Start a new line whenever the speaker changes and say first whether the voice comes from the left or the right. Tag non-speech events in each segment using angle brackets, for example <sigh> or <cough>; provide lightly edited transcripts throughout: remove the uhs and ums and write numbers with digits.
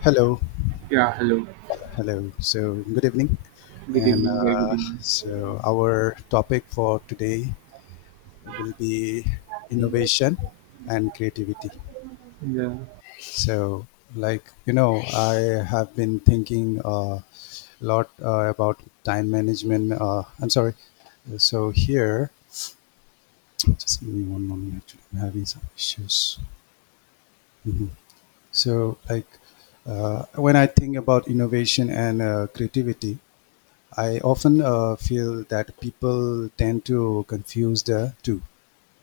left: Hello,
right: Yeah, hello.
left: hello. So, good evening.
right: Good
left: And
right: evening, very good
left: uh,
right: evening.
left: so, our topic for today will be innovation and creativity.
right: Yeah.
left: So, like you know, I have been thinking a lot about time management. I'm sorry. So here, just give me one moment. Actually, I'm having some issues. Mhm. So, when I think about innovation and creativity. I often feel that people tend to confuse the two.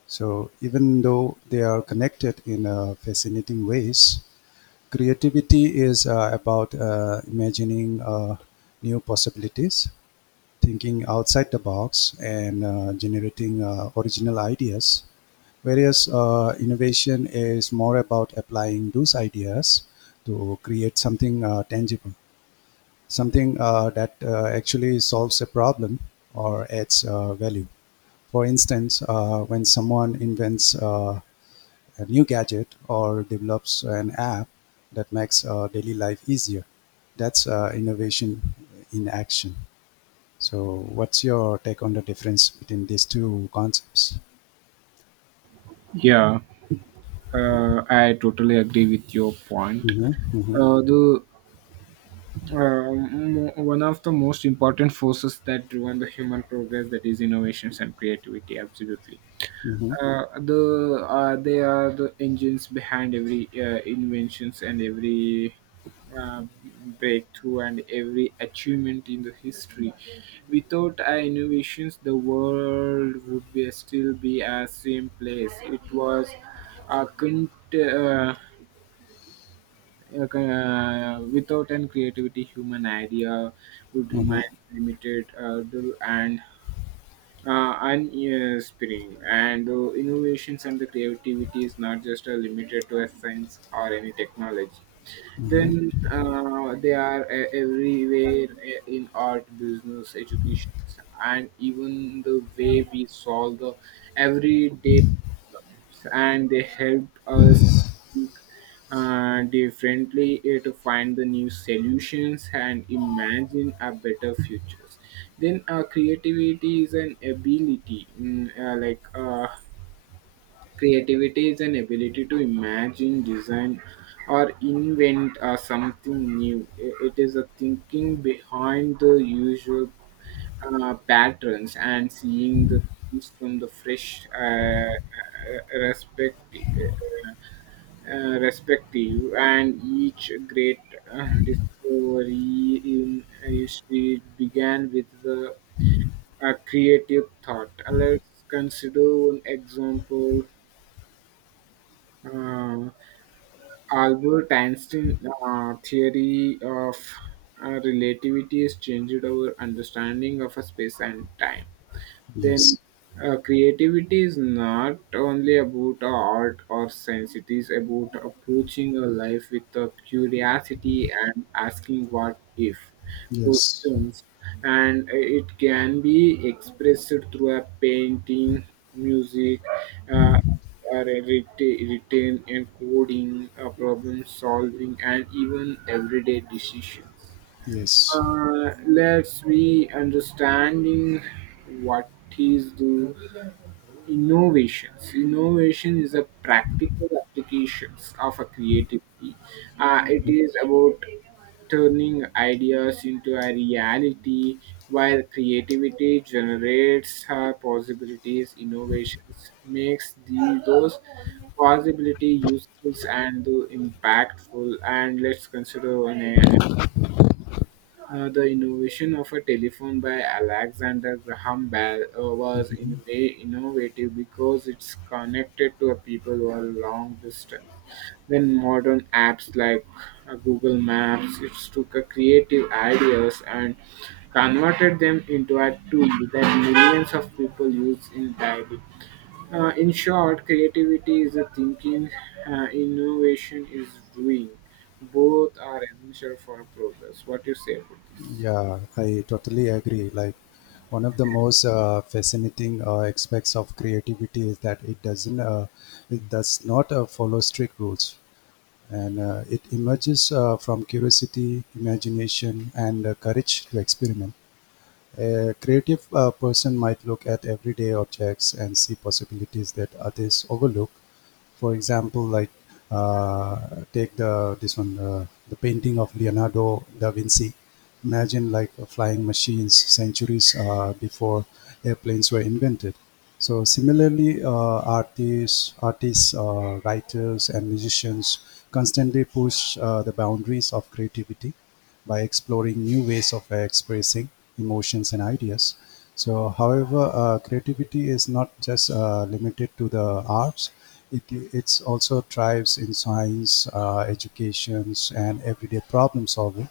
left: So even though they are connected in fascinating ways, creativity is about imagining new possibilities, thinking outside the box, and generating original ideas. Whereas innovation is more about applying those ideas to create something tangible, something that actually solves a problem or adds value. For instance, when someone invents a new gadget or develops an app that makes daily life easier, that's innovation in action. So, what's your take on the difference between these two concepts?
right: Yeah, I totally agree with your point.
left: Mm-hmm, mm-hmm,
right: The One of the most important forces that driven the human progress that is innovations and creativity. Absolutely,
left: mm-hmm,
right: they are the engines behind every inventions and every uh, breakthrough and every achievement in the history without our innovations the world would be still be a same place it was a con- uh, without an creativity human idea would
left: mm-hmm,
right: remain limited the- and spring and the innovations and the creativity is not just limited to a science or any technology
left: mm-hmm.
right: then they are everywhere in art, business, education, and even the way we solve the everyday problems. And they help us think differently to find the new solutions and imagine a better futures. Then Creativity is an ability, creativity is an ability to imagine, design, or invent something new. It is a thinking behind the usual patterns and seeing the things from the fresh perspective. Respective and each great discovery in history began with the a creative thought. Let's consider one example, uh, Albert Einstein theory of relativity has changed our understanding of space and time. Then
left: Yes,
right: Creativity is not only about art or science, it is about approaching a life with a curiosity and asking what if
left: yes,
right: questions, and it can be expressed through a painting, music, uh, written and coding, problem solving, and even everyday decisions.
left: yes.
right: Let's be understanding what is the innovations. Innovation is a practical applications of a creativity. It is about turning ideas into a reality while creativity generates her possibilities, innovations makes those possibility useful and impactful. And let's consider one, the innovation of a telephone by Alexander Graham Bell was
left: Mm-hmm.
right: in a way innovative because it's connected to a people over a long distance. Then modern apps like Google Maps, it took a creative ideas and converted them into a tool that millions of people use in daily. In short, creativity is a thinking, innovation is doing. Both are essential for progress. What do you say about this?
left: Yeah, I totally agree. Like, one of the most fascinating aspects of creativity is that it does not follow strict rules, and it emerges from curiosity, imagination, and courage to experiment. A creative person might look at everyday objects and see possibilities that others overlook. For example, like uh, take the this one the painting of Leonardo da Vinci. Imagine flying machines centuries before airplanes were invented. So similarly, artists, writers, and musicians constantly push the boundaries of creativity by exploring new ways of expressing emotions and ideas. So, however, creativity is not just limited to the arts. It's also thrives in science, educations, and everyday problem solving.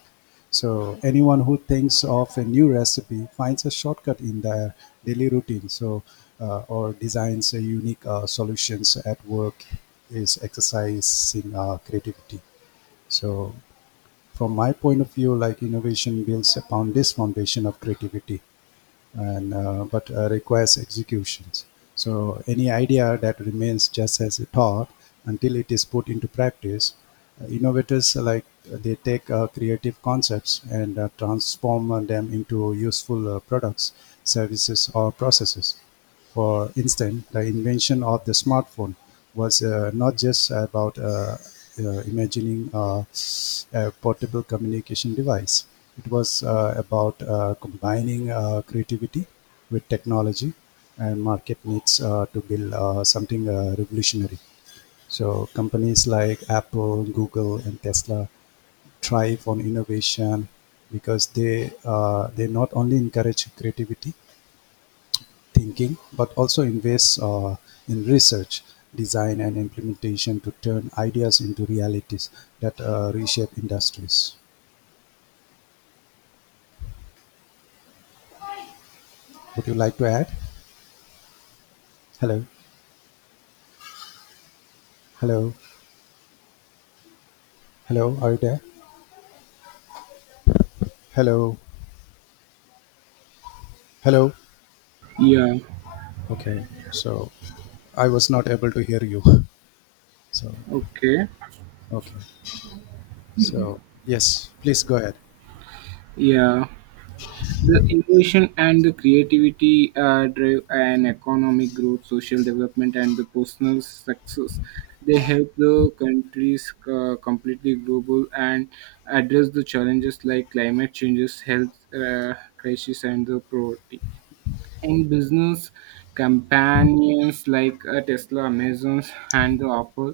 left: So anyone who thinks of a new recipe finds a shortcut in their daily routine. So or designs a unique solutions at work is exercising creativity. So from my point of view, like innovation builds upon this foundation of creativity, and but requires executions. So any idea that remains just as a thought until it is put into practice, innovators they take creative concepts and transform them into useful products, services, or processes. For instance, the invention of the smartphone was not just about imagining a portable communication device. It was about combining creativity with technology and market needs to build something revolutionary. So companies like Apple, Google, and Tesla thrive on innovation because they not only encourage creativity thinking, but also invests in research, design, and implementation to turn ideas into realities that reshape industries. Would you like to add? Hello, hello, hello. Are you there? Hello, hello.
right: Yeah,
left: Okay, so I was not able to hear you. <laughs> So
right: okay.
left: okay, so yes, please go ahead.
right: Yeah. The innovation and the creativity drive an economic growth, social development, and the personal success. They help the countries completely global and address the challenges like climate changes, health crisis, and the poverty. And business companions like Tesla, Amazon, and the Apple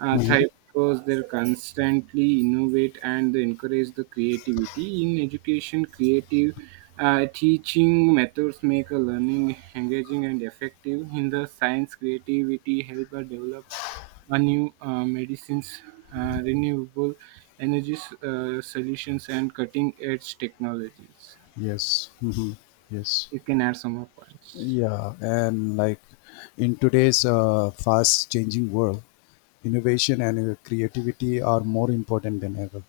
left: Mhm.
right: thrive because they constantly innovate and they encourage the creativity in education. Creative teaching methods make a learning engaging and effective. In the science, creativity help develops a new medicines, renewable energy solutions, and cutting edge technologies.
left: Yes, hmm, yes.
right: You can add some more points.
left: Yeah, and like in today's fast changing world, innovation and creativity are more important than ever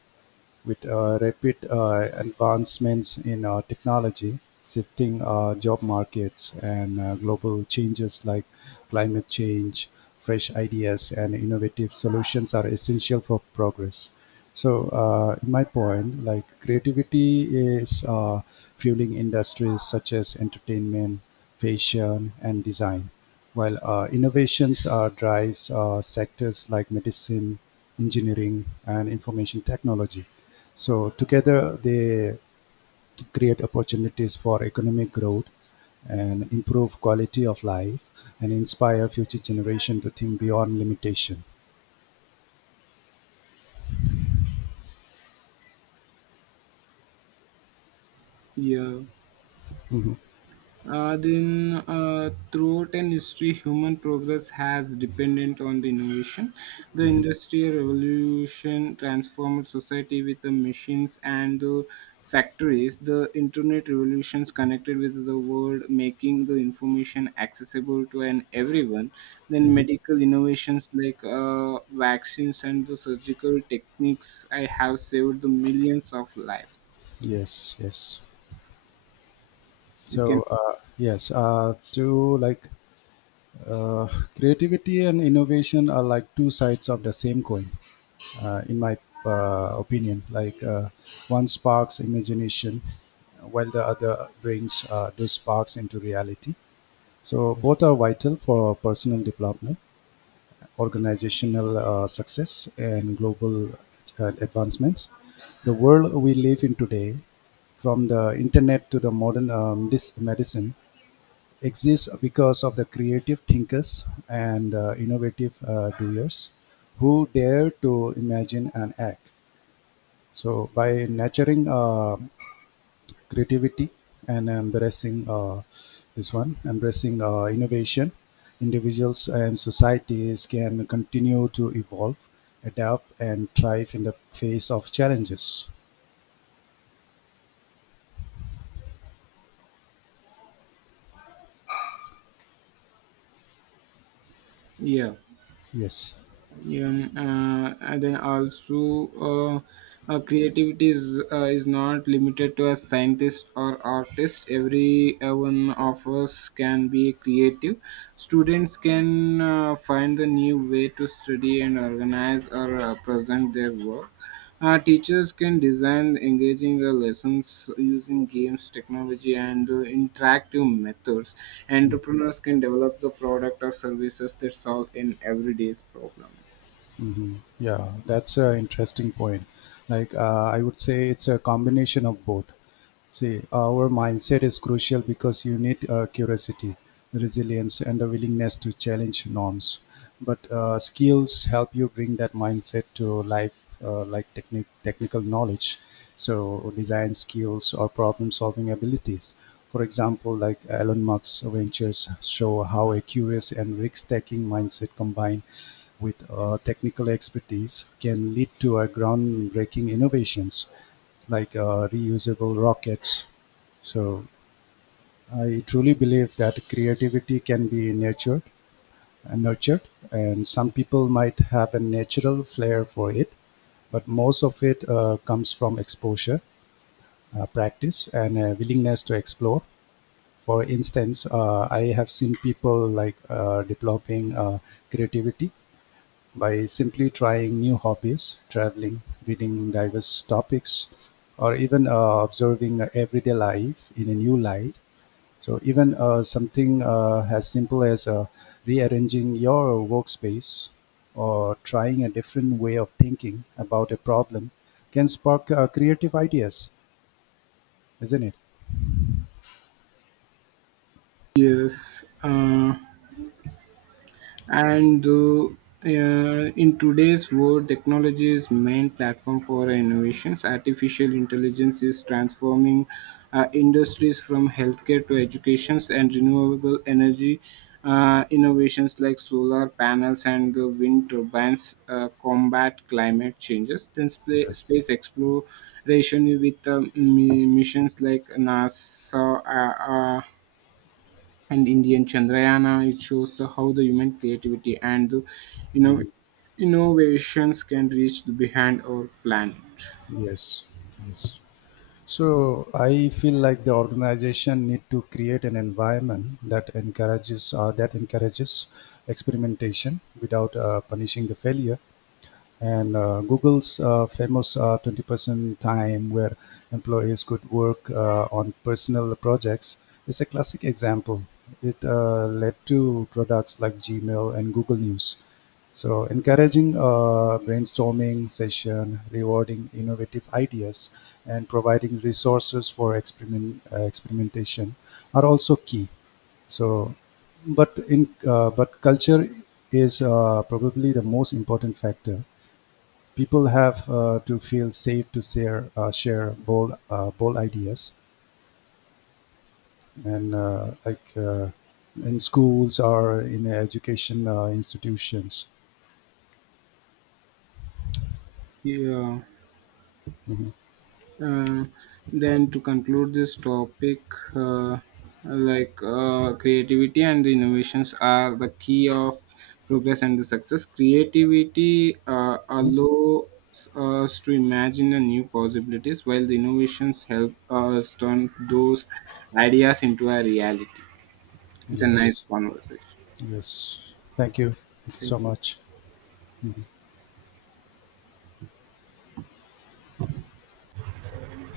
left: with rapid advancements in technology, shifting job markets, and global changes like climate change, fresh ideas, and innovative solutions are essential for progress. So, in my point, like creativity is fueling industries such as entertainment, fashion, and design, while innovations are drives sectors like medicine, engineering, and information technology. So together they create opportunities for economic growth and improve quality of life and inspire future generation to think beyond limitation.
right: Yeah.
left: Mhm,
right: Throughout an history, human progress has dependent on the innovation. The industrial revolution transformed society with the machines and the factories. The internet revolutions connected with the world, making the information accessible to an everyone. Then
left: mhm.
right: medical innovations like vaccines and the surgical techniques. I have saved the millions of lives.
left: Yes, yes.
right: You can,
left: So yes, to like uh, creativity and innovation are like two sides of the same coin. In my opinion. One sparks imagination, while the other brings those sparks into reality. So both are vital for personal development, organizational success, and global advancements. The world we live in today, from the internet to the modern medicine, exists because of the creative thinkers and innovative doers who dare to imagine and act. So by nurturing creativity and embracing this one embracing innovation, individuals and societies can continue to evolve, adapt, and thrive in the face of challenges.
right: yeah.
left: Yes.
right: Yeah, and then also, creativity is not limited to a scientist or artist. Every one of us can be creative. Students can find the new way to study and organize or present their work. Teachers can design engaging lessons using games, technology, and interactive methods. Entrepreneurs can develop the product or services that solve an everyday's problem.
left: Yeah, that's an interesting point. Like, I would say it's a combination of both. See, our mindset is crucial because you need curiosity, resilience, and a willingness to challenge norms. But skills help you bring that mindset to life, like technical knowledge, so design skills or problem-solving abilities. For example, like Elon Musk's ventures show how a curious and risk-taking mindset combine with technical expertise can lead to a groundbreaking innovations like reusable rockets. So I truly believe that creativity can be nurtured, and some people might have a natural flair for it, but most of it comes from exposure, practice, and a willingness to explore. For instance, I have seen people developing creativity by simply trying new hobbies, traveling, reading diverse topics, or even observing everyday life in a new light. So, even something as simple as rearranging your workspace or trying a different way of thinking about a problem can spark creative ideas, isn't it?
right: Yes, and in today's world, technology is main platform for innovations. Artificial intelligence is transforming industries from healthcare to educations and renewable energy innovations like solar panels and the wind turbines combat climate changes. Then
left: Yes.
right: space exploration with missions like NASA. And Indian Chandrayana. It shows the, how the human creativity and the, you know
left: Mm,
right: innovations can reach the behind our planet.
left: yes. Yes. So I feel like the organization need to create an environment that encourages experimentation without punishing the failure, and Google's famous 20% time where employees could work on personal projects is a classic example. It led to products like Gmail and Google News. So, encouraging brainstorming session, rewarding innovative ideas, and providing resources for experimentation are also key. So, but culture is probably the most important factor. People have to feel safe to share share bold ideas and in schools or in education institutions.
right: Yeah.
left: Mhm.
right: Uh, then to conclude this topic, uh, creativity and innovations are the key of progress and the success. Creativity
left: Mhm.
right: allows us to imagine the new possibilities, while the innovations help us turn those ideas into a reality. It's a nice
left: Yes.
right: conversation.
left: Yes, thank you, thank you
right: Thank
left: so much.